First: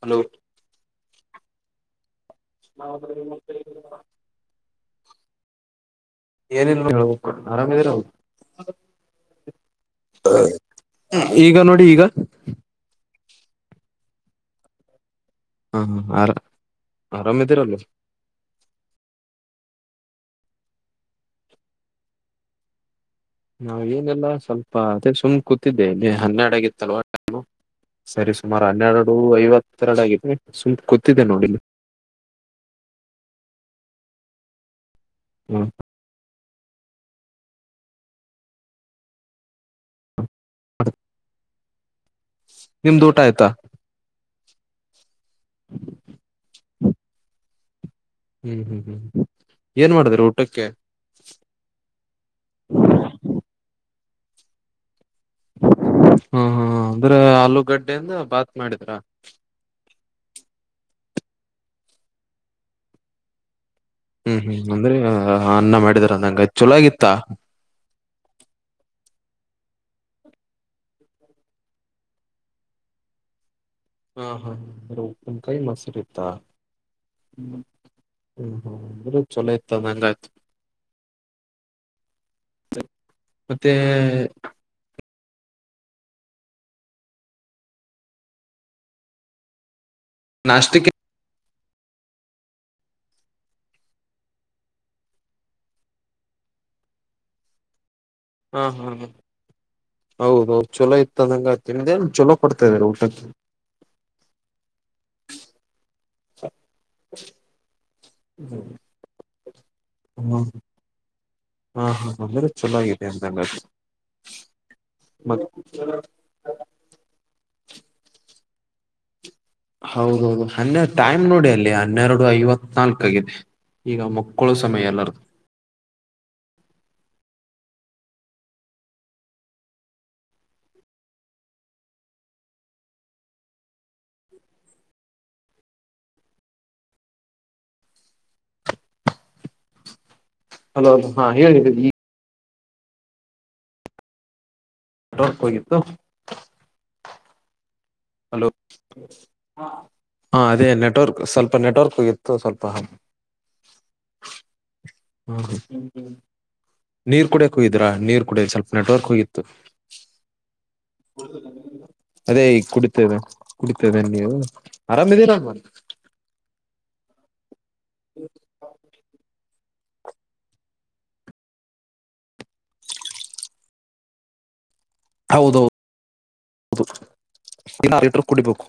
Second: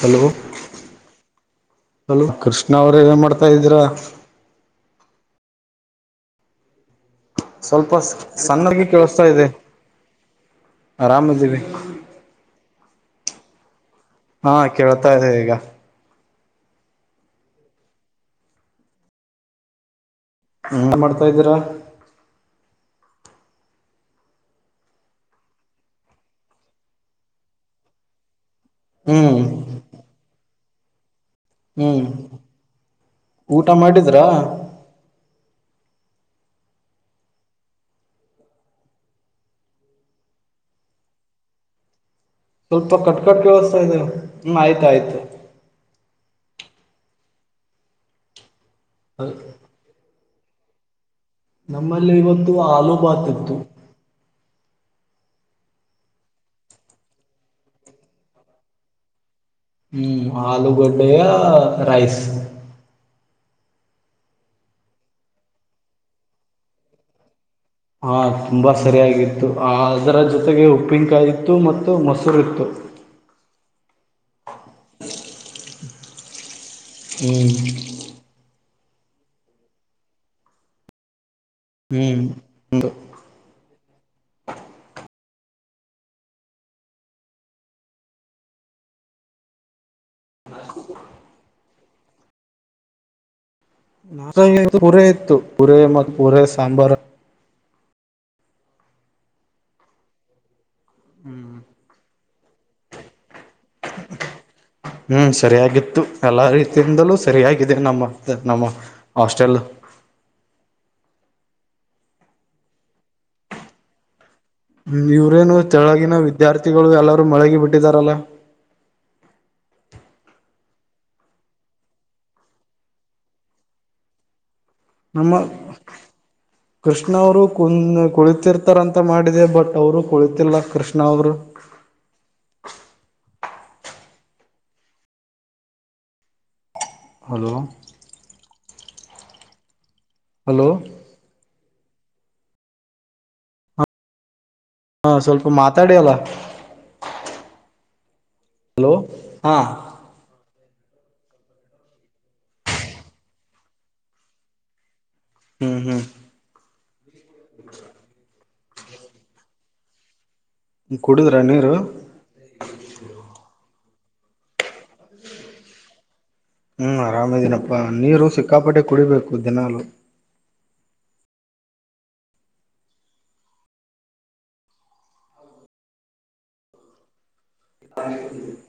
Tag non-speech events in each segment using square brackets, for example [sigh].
Hello hello Krishna ಅವ್ರೇ ಏನ್ ಮಾಡ್ತಾ ಇದ್ದೀರ? ಏನಿಲ್ಲ ಹೇಳ್ ಆರಾಮಿದಿರ ಸ್ವಲ್ಪ ಸಣ್ಣಾಗಿ ಕೇಳಿಸ್ತಾ ಇದೆ ಈಗ ಆರಾಮಿದ್ದೀವಿ ನೋಡಿ ಈಗ ಹಾ ಕೇಳ ಹ್ಮ ಹ್ಮ ಆರ ಆರಾಮಿದ್ದೀರಲ್ಲ. ನೀವೇನ್ ಮಾಡ್ತಾ ಇದೀರಾ? ನಾವ್ ಏನಿಲ್ಲ ಸ್ವಲ್ಪ ಅದೇ ಸುಮ್ನೆ ಕೂತಿದ್ದೆ ಹನ್ನೆರಡಗಿತ್ತಲ್ವ ಟೖಮು ಸರಿ. ಸುಮಾರು ಹನ್ನೆರಡು ಐವತ್ತೆರಡು ಆಗಿದೆ. ಸುಮ್ಕು ಹ್ಮನ್ ಊಟ ಮಾಡಿದ್ರಾ? ಹ್ಮ [inaudible] ಸ್ವಲ್ಪ ನಿಮ್ದು ಊಟ ಕಟ್ ಕಟ್ ಆಯ್ತಾ ಕೇಳುಸ್ತಾ ಇದೆ. ಹ್ಮ ಆಯ್ತಾಯ್ತು. ಹ್ಮ್ ಹ್ಮ್ ಹ್ಮ್ ಏನ್ ಮಾಡದ್ರಿ ಊ ಟಕ್ಕೆ ನಮ್ಮ ಲ್ಲಿ ಇವತ್ತು ಆಲೂ ಬಾತಿತ್ತು. ಹಾ ಹಾ ಅಂದ್ರೆ ಆಲೂಗಡ್ಡೆಯಿಂದ ಬಾತ್ ಮಾಡಿದ್ರ. ಹ್ಮ್ ಆಲೂಗೊಡ್ಡೆಯ ರೈಸ್. ಹ್ಮ್ ಹ್ಮ್ ಅಂದ್ರೆ ಅನ್ನ ಮಾಡಿದಾರ ಅಂದಂಗಾಯ್ತ್ ಚಲೋಗಿತ್ತ? ಆ ತುಂಬಾ ಸರಿಯಾಗಿತ್ತು, ಆ ಅದರ ಜೊತೆಗೆ ಉಪ್ಪಿನ್ಕಾಯಿತ್ತು ಮತ್ತು ಮೊಸರಿತ್ತು. ಹಾ [inaudible] ಹಾ ಉಪ್ಪಿನ್ಕಾಯಿ ಮೊಸ್ ಇತ್ತ. ಹ್ಮ ಹ ಅಂದ್ರೆ ಚೊಲೋ ಇತ್ತನಂಗಾತು. ಹ್ಮ್ ಹ್ಮ್ ಮತ್ತೆ ನಾಷ್ಟಕೆ [unintelligible] ಪುರೆ ಇತ್ತು ಪುರೆ ಮತ್ ಪೂರೆ ಸಾಂಬಾರ್. ಹಾ ಹಾ ಹೌದು ಹ್ಮ್ ಇದಾರೆ ಊಟಕ್ಕೆ ಹ್ಮ್ ಸರಿಯಾಗಿತ್ತು ಎಲ್ಲಾ ರೀತಿಯಿಂದಲೂ ಸರಿಯಾಗಿದೆ ನಮ್ಮ ನಮ್ಮ ಹಾಸ್ಟೆಲ್. ಹ್ಮ ಹಾ ಹಾ ಅಂದ್ರೆ ಚನ್ನಾಗಿದೆ ಅಂದಂಗದು. ಹ್ಮ್ ಇವ್ರೇನು ಕೆಳಗಿನ ವಿದ್ಯಾರ್ಥಿಗಳು ಎಲ್ಲಾರೂ ಮಳಗಿ ಬಿಟ್ಟಿದಾರಲ್ಲ. ಹೌದೌದು ಹನ್ನೆ ಟೈಮ್ ನೋಡಿ ಅಲ್ಲಿ ಹನ್ನೆರಡು ಐವತ್ ನಾಲ್ಕ ಆಗಿದೆ ಈಗ ಮಕ್ಕಳ್ ನಮ್ಮ ಕೃಷ್ಣ ಅವರು ಕುಂದ ಕುಳಿತಿರ್ತಾರಂತ ಮಾಡಿದೆ ಬಟ್ ಅವರು ಕುಳಿತಿಲ್ಲ ಕೃಷ್ಣ ಅವರು. ಹಲೋ ಹಲೋ ಅದು ಹಾ ಹೇಳಿದ್ದೀ. [unintelligible] ಹಾ ನೆಟ್ವರ್ಕ್ ಸ್ವಲ್ಪ ಹೋಗಿತ್ತು ಮಾತಾಡಿ ಅಲ್ಲ. ಹಲೋ ಹಾ ಹಾ ನೆಟ್ವರ್ಕ್ ಸ್ವಲ್ಪ ನೆಟ್ವರ್ಕ್ ಇತ್ತು ಸ್ವಲ್ಪ. ಹಾ ಹ್ಮ್ ಹ್ಮ್ ನೀರ್ ಕುಡಿಯಾಕ ಹೊಗ್ದೀರ ನೀರ್ ಕುಡ ಸ್ವಲ್ ನೆಟ್ವರ್ಕ್ ಹೋಗಿತ್ತು. ಕುಡಿದ್ರ ನೀರು ಅದೇ ಈಗ ಕುಡಿತೇವೆ ಕುಡಿತ್ [unintelligible] ನೀವು ಆರಾಮರಮ್ಮ. ಹ್ಮ್ ಆರಾಮಿದೀನಪ್ಪಾ ನೀರು ಸಿಕ್ಕಾಪಟ್ಟೆ ಕುಡಿಬೇಕು ದಿನಲು. ಹೌದೌದು ಹೌದು. [unintelligible] ಲೀಟರ್ ಕುಡಿಬೇಕು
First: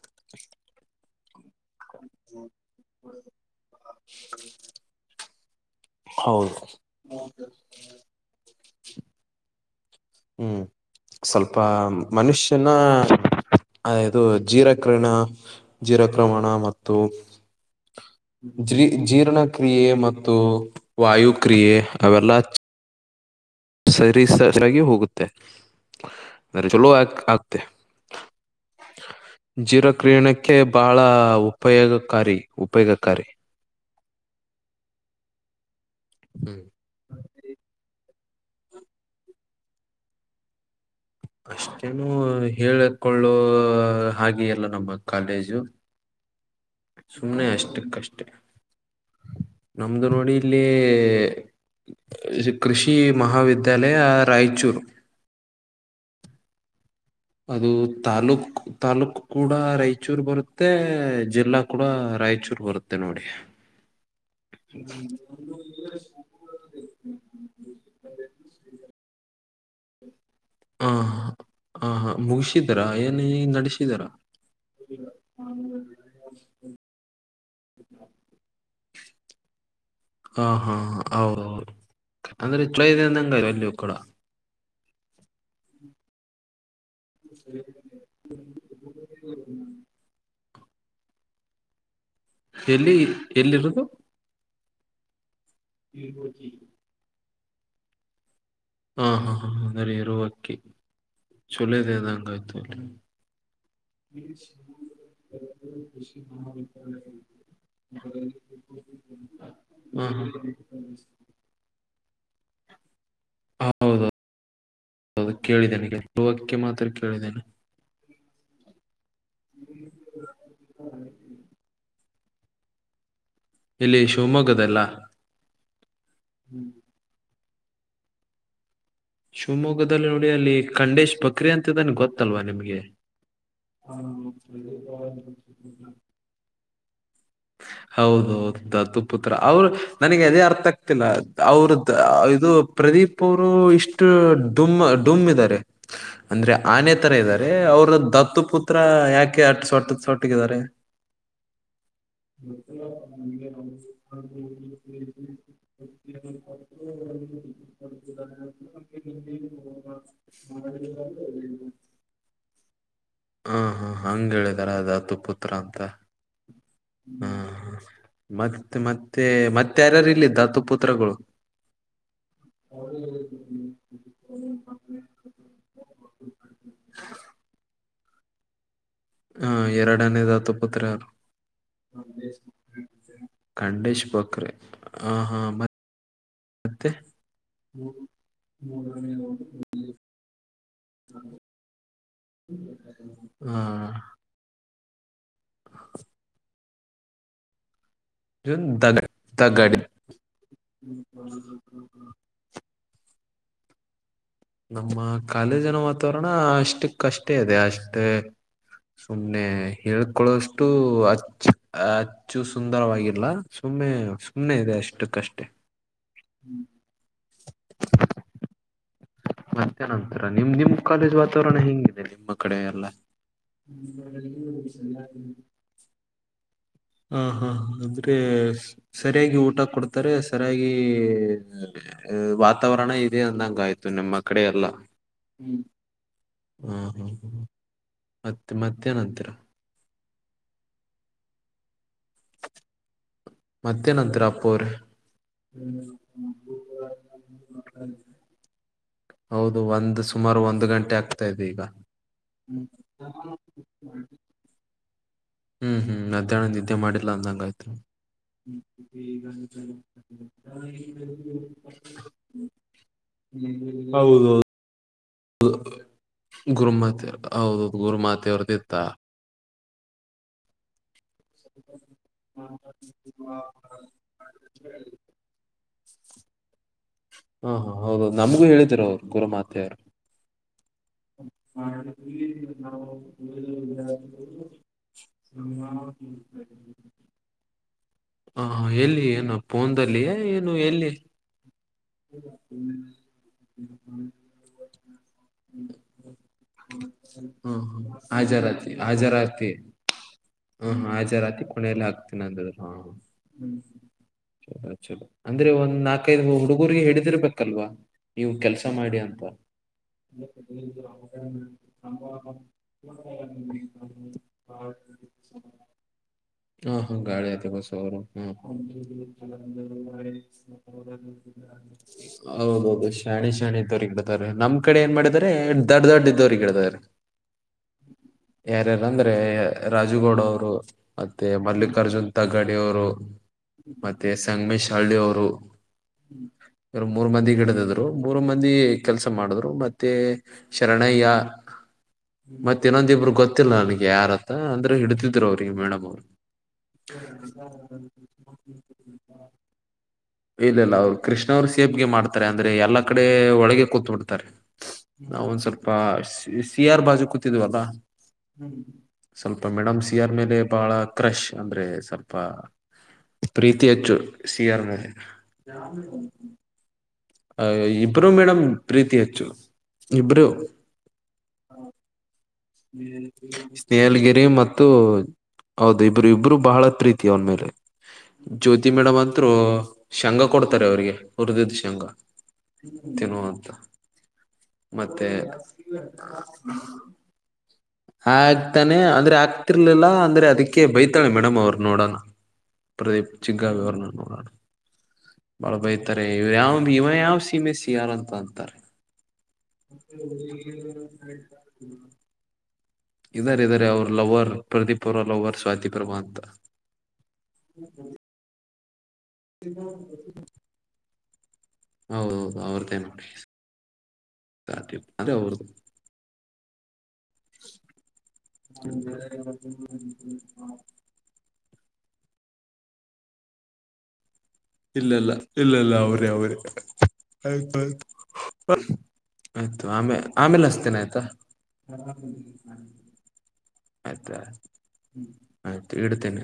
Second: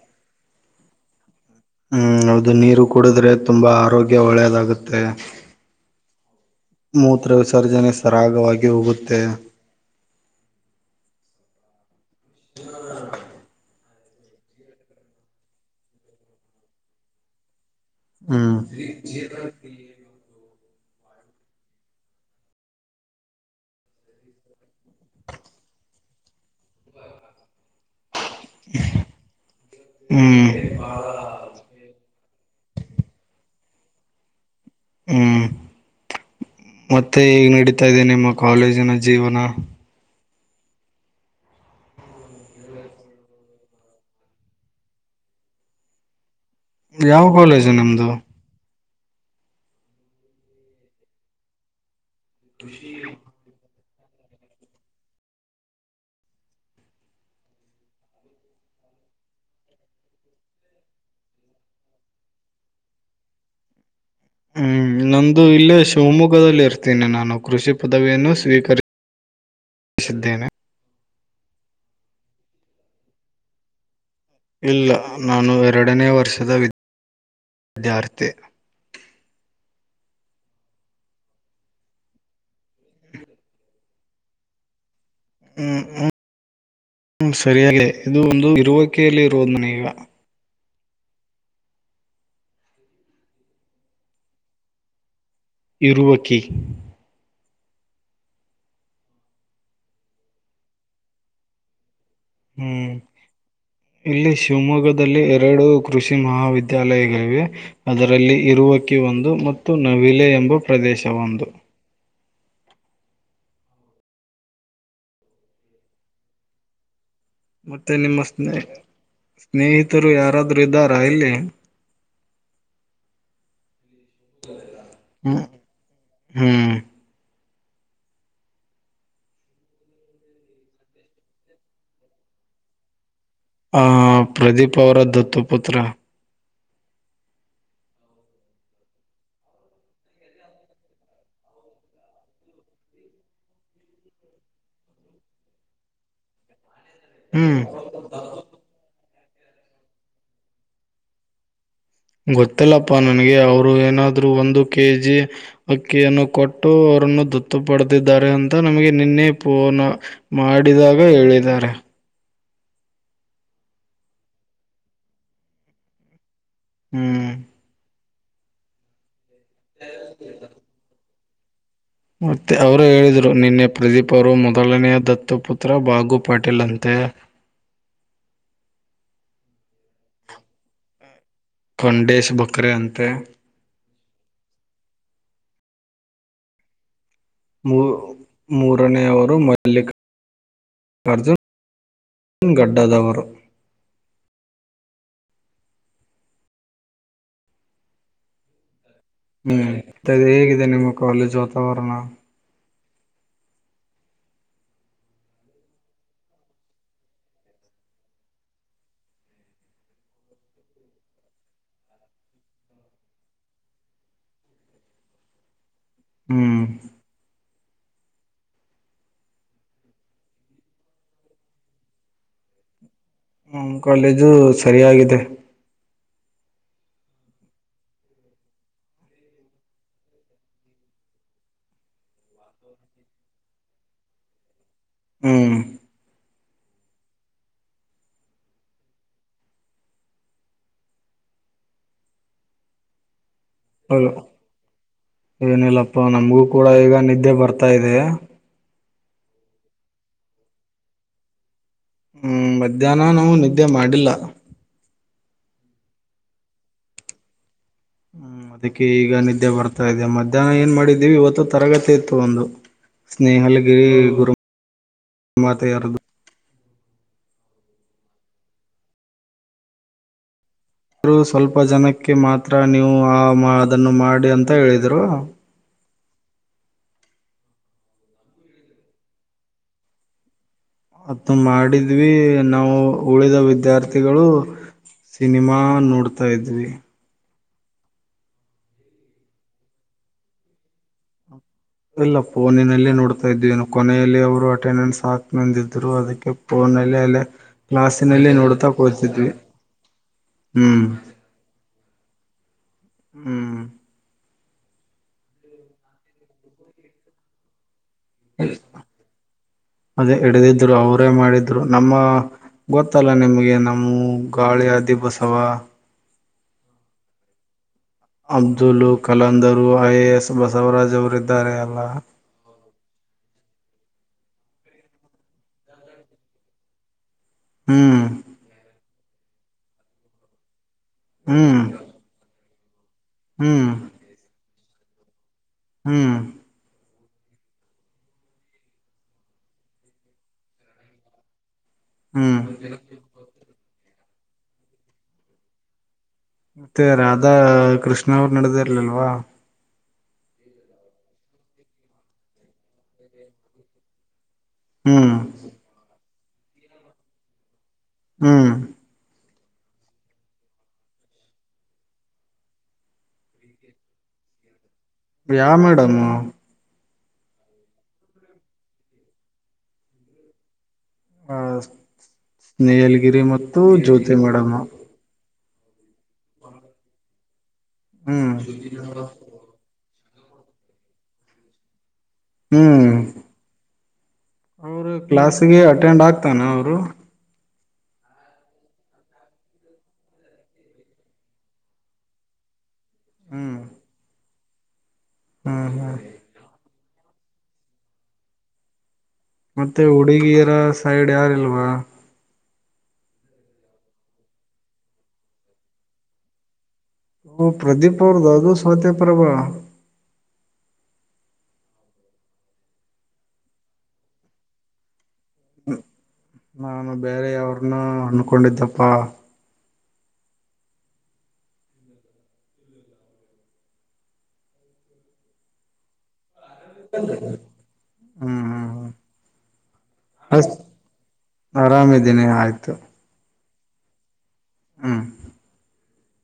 ಹ್ಮ್ ಹೌದು ನೀರು ಕುಡಿದ್ರೆ ತುಂಬಾ ಆರೋಗ್ಯ ಒಳ್ಳೆಯದಾಗುತ್ತೆ. ಹೌದು ಮೂತ್ರ ವಿಸರ್ಜನೆ ಸರಾಗವಾಗಿ. ಹೋಗುತ್ತೆ ಹ್ಮ್ [unintelligible] ಸ್ವಲ್ಪ ಮನುಷ್ಯನ ಅದು ಜೀರಾಕರಣ ಜೀರಾಕ್ರಮಣ ಮತ್ತು ಹ್ಮ್ ಜಿ ಜೀರ್ಣಕ್ರಿಯೆ ಮತ್ತು ವಾಯು ಕ್ರಿಯೆ ಅವೆಲ್ಲ ಸರಿ ಸಾಗಿ ಹೋಗುತ್ತೆ ಅ ಚಲೋ ಆ ಆಗ್ತೆ ಜೀರ ಹ್ಮ್ ಕ್ರಿಯಣಕ್ಕೆ ಬಹಳ ಉಪಯೋಗಕಾರಿ ಉಪಯೋಗಕಾರಿ ಹ್ಮ ಹ್ಮ್ ಮತ್ತೆ ಈಗ್ ನಡೀತಾ ಇದ್ದೇನೆ ಮಕ್ಕ ಕಾಲೇಜಿನ ಜೀವನ ಅಷ್ಟೇನು ಹೇಳಕೊಳ್ಳೋ ಹಾಗೆಯಲ್ಲ ನಮ್ಮ ಕಾಲೇಜು ಯಾವ ಸುಮ್ನೆ ಕಾಲೇಜು ನಮ್ದು ಅಷ್ಟಕ್ಕಷ್ಟೆ ನಮ್ದು ನೋಡಿ ಇಲ್ಲಿ ಕೃಷಿ ಮಹಾವಿದ್ಯಾ ದ್ಯಾಲಯ ರಾಯಚೂರು ಅದು ತಾಲೂಕ್ ತಾಲೂಕ್ ಕೂಡ ರಾಯಚೂರ್ ಬರುತ್ತೆ ಜಿಲ್ಲಾ ಕೂಡ ರಾಯಚೂರ್ ಬರುತ್ತೆ ನೋಡಿ ಹ್ಮ್ ನಂದು ಇಲ್ಲೇ ಶಿವಮೊಗ್ಗದಲ್ಲಿರ್ತೀನಿ ನಾನು ಕೃಷಿ ಪದವಿಯನ್ನು ಸ್ವೀಕರಿಸ ಹಾ ಹ ಹಾ ಮುಗಿಸಿದಾರ ಏನ ನಡೆಸಿದಾರ ಇಲ್ಲ ನಾನು ಎರಡನೇ ವರ್ಷದ ವಿದ ದ್ಯಾರ್ಥಿ ಹಾ ಹಾ ಹೌದೌದು ಅಂದ್ರೆ ಚಳ ಅಂಗ ಅಲ್ಲಿಯೂ ಕೂಡ ಹ್ಮ ಹ ಹ್ಮ ಸರಿಯಲ್ಲೇ ಇದು ಒಂದು ಇರುವಕೆಯಲ್ಲಿ ಇರುವುದು ನನೀಗ ಎಲ್ಲಿ ಎಲ್ಲಿರುದು ಇರುವಕ್ಕಿ ಹಾ ಹಾ ಹಾದರಿರುವಕಿ ಚಲದೆದ ಐತೇಲ್ರಿ ಹ್ಮ್ ಇಲ್ಲಿ ಶಿವಮೊಗ್ಗದಲ್ಲಿ ಎರಡೂ ಕೃಷಿ ಮಹಾವಿದ್ಯಾಲಯಗಳಿವೆ ಅದರಲ್ಲಿ ಇರುವಕಿ ಒಂದು ಮತ್ತು ಹ ನವಿಲೆ ಎಂಬ ಪ್ರದೇಶ ಒಂದು ಹೌದು ಅದು ಕೇಳಿದ್ದೇನೆಕ್ಕೆ ಇರುವಾಕಿ ಮಾತ್ರ ಕೇಳಿದ್ದೇನೆ ಮತ್ತೆ ನಿಮ್ಮ ಸ್ನೇ ಸ್ನೇಹಿತರು ಯಾರಾದ್ರೂ ಇದ್ದಾರಾ ಇಲ್ಲಿ ಇಲ್ಲಿ ಶಿವಮೊಗ್ಗದಲ್ಲ ಹ್ಮ್ ಹ್ಮ್ ಶಿವಮೊಗ್ಗದಲ್ಲಿ ನೋಡಿ ಅಲ್ಲಿ ಖಂಡೇಶ್ ಬಕ್ರಿ ಅಂತಿದ್ದನ ಗೊತ್ತಲ್ವಾ ನಿಮ್ಗೆ ಆ ಹ್ಮ ಪ್ರದೀಪ್ ಅವರ ದತ್ತು ಪುತ್ರ ಸ ಹೌದೌದು ದತ್ತು ಪುತ್ರ ಅವರು ನನಗೆ ಅದೇ ಅರ್ಥ ಆಗ್ತಿಲ್ಲ ಅವ್ರ ಇದು ಪ್ರದೀಪ್ ಅವರು ಇಷ್ಟು ಡುಮ್ ಡುಮ್ಮ ಇದಾರೆ ಆನೆ ತರ ಇದ್ದಾರೆ ಹ್ಮ್ ಅವ್ರ ದತ್ತು ಪುತ್ರ ಯಾಕೆ ಕೆ ಅಟ್ ಸೊಟ್ಟ ಸೊಟ್ಟಿಗಿದಾರೆ ಗೊತ್ತಿಲ್ಲಪ್ಪ ನನಗೆ ಅವರು ಏನಾದ್ರೂ ಒಂದು ಕೆ ಜಿ ಅಕ್ಕಿಯನ್ನು ಕೊಟ್ಟು ಅವರನ್ನು ದತ್ತು ಪಡ್ದಿದ್ದಾರೆ ಅಂತ ನಮಗೆ ನಿನ್ನೆ ಫೋನ್ ಮಾಡಿದಾಗ ಹೇಳಿದ್ದಾರೆ ಹ ಹಾ ಹಂಗ ಹೇಳಿದಾರ ದತ್ತು ಪುತ್ರ ಅಂತ ಹಾ ಹ್ಮ್ ಹ ಮತ್ತು ಮತ್ತು ಮತ್ತೆ ಮತ್ತೆ ಯಾರ್ಯಾರು ಇಲ್ಲಿ ದತ್ತು ಪುತ್ರಗಳು ಮತ್ತೆ ಅವರು ಹೇಳಿದರು ನಿನ್ನೆ ಪ್ರದೀಪರು ಮೊದಲನೆಯ ದತ್ತುಪುತ್ರ ಬಾಗು ಪಾಟೀಲ್ ಅಂತೆ ಹಾ ಎರಡನೇ ದತ್ತು ಪುತ್ರ ಯಾರು ಅವರು ಖಂಡೇಶ್ ಬಕ್ರೆ ಅಂತೆ ಖಂಡೇಶ್ ಬಕ್ರೆ ಹ ಹಾ ಮತ್ತೆ ಮತ್ತೆ ಮೂ ಮೂರನೆಯವರು ಮಲ್ಲಿಕ ಹ್ಮ್ ಗಡ್ಡದವರು ಹ ಜ ದ ಹ್ಮ್ ಹೇಗಿದೆ ನಿಮ್ಮ ಕಾಲೇಜು ವಾತಾವರಣ ನಮ್ಮ ಕಾಲೇಜನ ವಾತಾವರಣ ಅಷ್ಟು ಕಷ್ಟೇ ಇದೆ ಅಷ್ಟೇ ಸುಮ್ನೆ ಹೇಳ್ಕೊಳ್ಳಷ್ಟು ಅಚ್ಚ ಅಚ್ಚು ಸುಂದರವಾಗಿಲ್ಲ ಸುಮ್ನೆ ಸುಮ್ನೇ ಇದೆ ಅಷ್ಟು ಕಷ್ಟೇ ಹ್ಮ್ ಮತ್ತೆನಂತಿರ ನಿಮ ನಿಮ್ ಕಾಲೇಜ್ ವಾತಾವರಣ ಹೆಂಗಿದೆ ನಿಮ್ಮ ಕಡೆ ಎಲ್ಲ ಹ್ಮ ನಮ್ ಕಾಲೇಜು ಸರಿಯಾಗಿದೆ ಹ ಹಾ ಅಂದ್ರೆ ಸರಿಯಾಗಿ ಊಟ ಕೊಡ್ತಾರೆ ಸರಿಯಾಗಿ ವಾತಾವರಣ ಇದೆ ಅಂದಂಗಯ್ತು ನಮ್ಮ ಕಡೆ ಎಲ್ಲ ಹ್ಮ್ ಹಾ ಹ್ಮ್ ಹ ಮತ್ತೆ ಮತ್ತೇನಂತೀರ ಹ ಮತ್ತೇನಂತೀರ ಅಪ್ಪು ಅವ್ರೆ ಏನಿಲ್ಲಪ್ಪ ನಮ್ಗೂ ಕೂಡ ಈಗ ನಿದ್ದೆ ಬರ್ತಾ ಇದೆ ಹೌದು ಒಂದು ಸುಮಾರು ಒಂದು ಗಂಟೆ ಆಗ್ತಾ ಇದೆ ಈಗ ಹ್ಮ್ ಮಧ್ಯಾಹ್ನ ನಾವು ನಿದ್ದೆ ಮಾಡಿಲ್ಲ. ಹ್ಮ್ ಹ್ಮ್ ಮಧ್ಯಾಹ್ನದ ನಿದ್ದೆ ಮಾಡಿಲ್ಲ ಅಂದಂಗಾಯ್ತು. ಹ್ಮ್ ಅದಕ್ಕೆ ಈಗ ನಿದ್ದೆ ಬರ್ತಾ ಇದೆ ಮಧ್ಯಾಹ್ನ ಏನ್ ಮಾಡಿದ್ದೀವಿ ಇವತ್ತು ತರಗತಿ ಇತ್ತು ಒಂದು ಸ್ನೇಹಲ್ಗಿರಿ ಹೌದು ಗುರು ಮಾತೆಯರದು ಗುರುಮಾತೆ. ಹೌದ ಗುರು ಮಾತೆವ್ರದ ಇತ್ತ. ರು ಸ್ವಲ್ಪ ಜನಕ್ಕೆ ಮಾತ್ರ ನೀವು ಆ ಮಾ ಅದನ್ನು ಮಾಡಿ ಅಂತ ಹೇಳಿದ್ರು. ಹಾ ಹಾ ಹೌದೌದು ನಮಗೂ ಹೇಳಿದ್ರು ಗುರುಮಾತೆ. ಅತ್ತು ಮಾಡಿದ್ವಿ ನಾವು ಉಳಿದ ವಿದ್ಯಾರ್ಥಿಗಳು ಸಿನಿಮಾ ನೋಡ್ತಾ ಇದ್ವಿ. ಹ ಎಲ್ಲಿ ಏನು ಫೋನ್ದಲ್ಲಿಯ ಏನು ಎಲ್ಲಿ? ಇಲ್ಲ ಹ್ಮ ಫೋನಿನಲ್ಲೇ ನೋಡ್ತಾ ಇದ್ವಿ ನಾವ್ ಕೊನೆಯಲ್ಲಿ ಅವರು ಅಟೆಂಡೆನ್ಸ್ ಹಾಕ್ ನಂದಿದ್ ಹ್ಮ ಹ ಕ್ಲಾಸಿನಲ್ಲಿ ನೋಡ್ತಾ ಹಜರಾತಿ ಕೂತಿದ್ವಿ ಹಜರಾತಿ ಹ್ಮ ಹ್ಮ್ ಹಾ ಹಾಜರಾತಿ ಕೊನೆಯಲ್ಲಿ ಹಾಕ್ತೀನ್ ಅಂದ್ರೆನೊ. ಹ್ಮ್ ಚಲೊ ಚಲ ಅಂದ್ರೆ ಒಂದ್ ನಾಕೈದು ಹುಡುಗರಿಗೆ ಹಿಡಿದಿರ್ಬೇಕಲ್ವಾ. ನೀವು ಕೆಲ್ಸ ಮಾಡಿ ಅಂತ. ಅದೇ ಹಿಡಿದಿದ್ರು ಅವರೇ ಮಾಡಿದ್ರು ನಮ್ಮ ಗೊತ್ತಲ್ಲ ನಿಮಗೆ ನಮ್ಮ್ ಗಾಳಿ ಆದಿ ಬಸವ ಹಾ ಹಾ ಗಾಳಿಆದಿ Basava. Abdul Kalandar I A S Basavaraj ಅವರಿದ್ದಾರೆ ಅಲ್ಲ. ತರಿಗಿಡತಾರೆ ನಮ್ಮ್ ಕಡೆ ಏನ್ ಮಾಡಿದ್ದಾರೆ ದಡ್ಡ್ ದಡ್ಡ್ ಇದ್ದೋವ್ರಿಗೆ ಗಿಡಿದಿದ್ದಾರೆ. ಹ್ಮ್ ಯಾರ್ಯಾರು? ಅಂದ್ರೆ ರಾಜುಗೌಡ ಅವರು ಮತ್ತೆ ಹ್ಮ್ ಮಲ್ಲಿಕಾರ್ಜುನ್ ತಗಡಿ ಅವರು ಹ್ಮ್ ಮತ್ತೆ ಸಂಗ್ಮೇಶ್ ತಳ್ಳಿಯವ್ರು. ಹ್ಮ್ ಮೂರ್ ಮಂದಿಗಿಡದಿದ್ರು ಮೂರ್ ಮಂದಿ ಕೆಲ್ಸ ಮಾಡಿದ್ರು ಮತ್ತೆ ಶರಣಯ್ಯ ಹ್ಮ್ ಮತ್ತೆ ಇನ್ನೊಂದಿಬ್ರು ಗೊತ್ತಿಲ್ಲ ನನಗೆ. ಯಾರತ್ರ ಅಂದ್ರೆ ಹಿಡಿತಿದ್ರು ಅವ್ರಿಗೆ ಮೇಡಮ್ಮು. ಮತ್ತೆ ರಾಧಾ ಕೃಷ್ಣ ಅವರು ನಡದಿರ್ಲಿಲ್ವಾ? ಇಲ್ಲ ಇಲ್ಲ ಅವ್ರು ಕೃಷ್ಣ ಅವರು ಸೇಫ್ಗೇಮ್ ಆಡ್ತಾರೆ ಅಂದ್ರೆ ಎಲ್ಲಾ ಕಡೆ ಒಳಗೆ ಕೂತ್ ಬಿಡ್ತಾರೆ. ಹ್ಮ್ ನಾ ಒಂದ್ ಸ್ವಲ್ಪ ಈ ಸಿ ಆರ್ ಬಾಜು ಕೂತಿದ್ವಲ್ಲಾ. ಹ್ಮ್ ಸ್ವಲ್ಪ ಮಿಡಮ್ ಸಿಯರ್ ಮೇಲೆ ಬಹಳ ಕ್ರಶ್ ಅಂದ್ರೆ ಸ್ವಲ್ಪ [unintelligible] ಪ್ರೀತಿ ಹೆಚ್ಚು ಸಿಯರ್ ಮೇಲೆ. ಯಾವ್ ಮೇಡಮು ಅ ಇಬ್ರು ಮೇಡಮ್ ಪ್ರೀತಿ ಹೆಚ್ಚು ಇಬ್ರು. ಹ [unintelligible] ಸ್ನೇಹಲಗಿರಿ ಮತ್ತು ಹೌದು ಇಬ್ರು ಇಬ್ರು ಬಹಳ ಪ್ರೀತಿ ಅವನ್ ಮೇಲೆ. ಹ್ಮ್ ಜ್ಯೋತಿ ಮೇಡಮ್ ಅಂತ್ರು ಶಂಗಾ ಕೊಡ್ತರೆ ಅವ್ರಿಗೆ ಹುರಿದಿದ್ ಶಂಗಾ. ಹ್ಮ್ ತಿನ್ನುವಂತ [unintelligible] ಅವರು ಮತ್ತೆ ಕ್ಲಾಸಿಗೆ ಅಟೆಂಡ್ ಹ ಆಗ್ತಾನ ಅವರು ಆಗ್ತಾನೆ ಅಂದ್ರೆ ಆಗ್ತಿರ್ಲಿಲ್ಲ ಅಂದ್ರೆ ಅದಕ್ಕೆ ಬೈತಾಳೆ ಮೇಡಮ್ ಅವ್ರು ನೋಡನ. ಪ್ರದೀಪ್ ಚಿಗಾ ಹ್ಮ್ ವಿವರ್ರಣೋಡ ಬಾಳ ಹ್ಮ್ ಹ್ಮ್ ಬೈತಾರೆ ಇವ ಯಾವ್ ಇವ ಯಾವ್ ಸೀಮೆ ಸಿಯಾರ್ ಅಂತ ಅಂತರೆ. ಮತ್ತೆ ಹುಡುಗಿಯರ ಸೈಡ್ ಯಾರಿಲ್ವ. ಇದರ ಇದರೆ ಅವರು ಲವರ್ ಪ್ರದೀಪ್ ಅವ್ರು ಲವರ್ ಸ್ವಾತಿಪರ್ವ ಅಂತ. ಹೊ ಪ್ರದೀಪ್ ಅವ್ರದ ಅದು. ಮತೆ ಇನ್ನ [unintelligible] ಹೌದೌದು ಅವ್ರ್ದೇ ನೋಡಿ [unintelligible] ಸಾ ಅದೆ ಅವ್ರ ಹ ನ ಬೇರೆ ಯವ್ರನ್ನ ಅನ್ಕೊಂಡಿದ್ದಪ್ಪ. ಹ ಇಲ್ಲ ಇಲ್ಲ ಇಲ್ಲ ಇಲ್ಲ ಅವ್ರೆ ಅವ್ರೆ. ಆಯ್ತ್ ಹ್ಮ್ ಹ್ಮ್ ಹ್ಮ್ ಆಯ್ತು ಆಮೇ ಅ ಆಮೇಲೆ ಹಸ್ತಿನಿ ಆಯ್ತಾ. ಆರಾಮಿದ್ದೀನಿ ಆಯ್ತು ಆಯ್ತ ಹ್ಮ್ ಆಯ್ತು ಇಡುತಿನಿ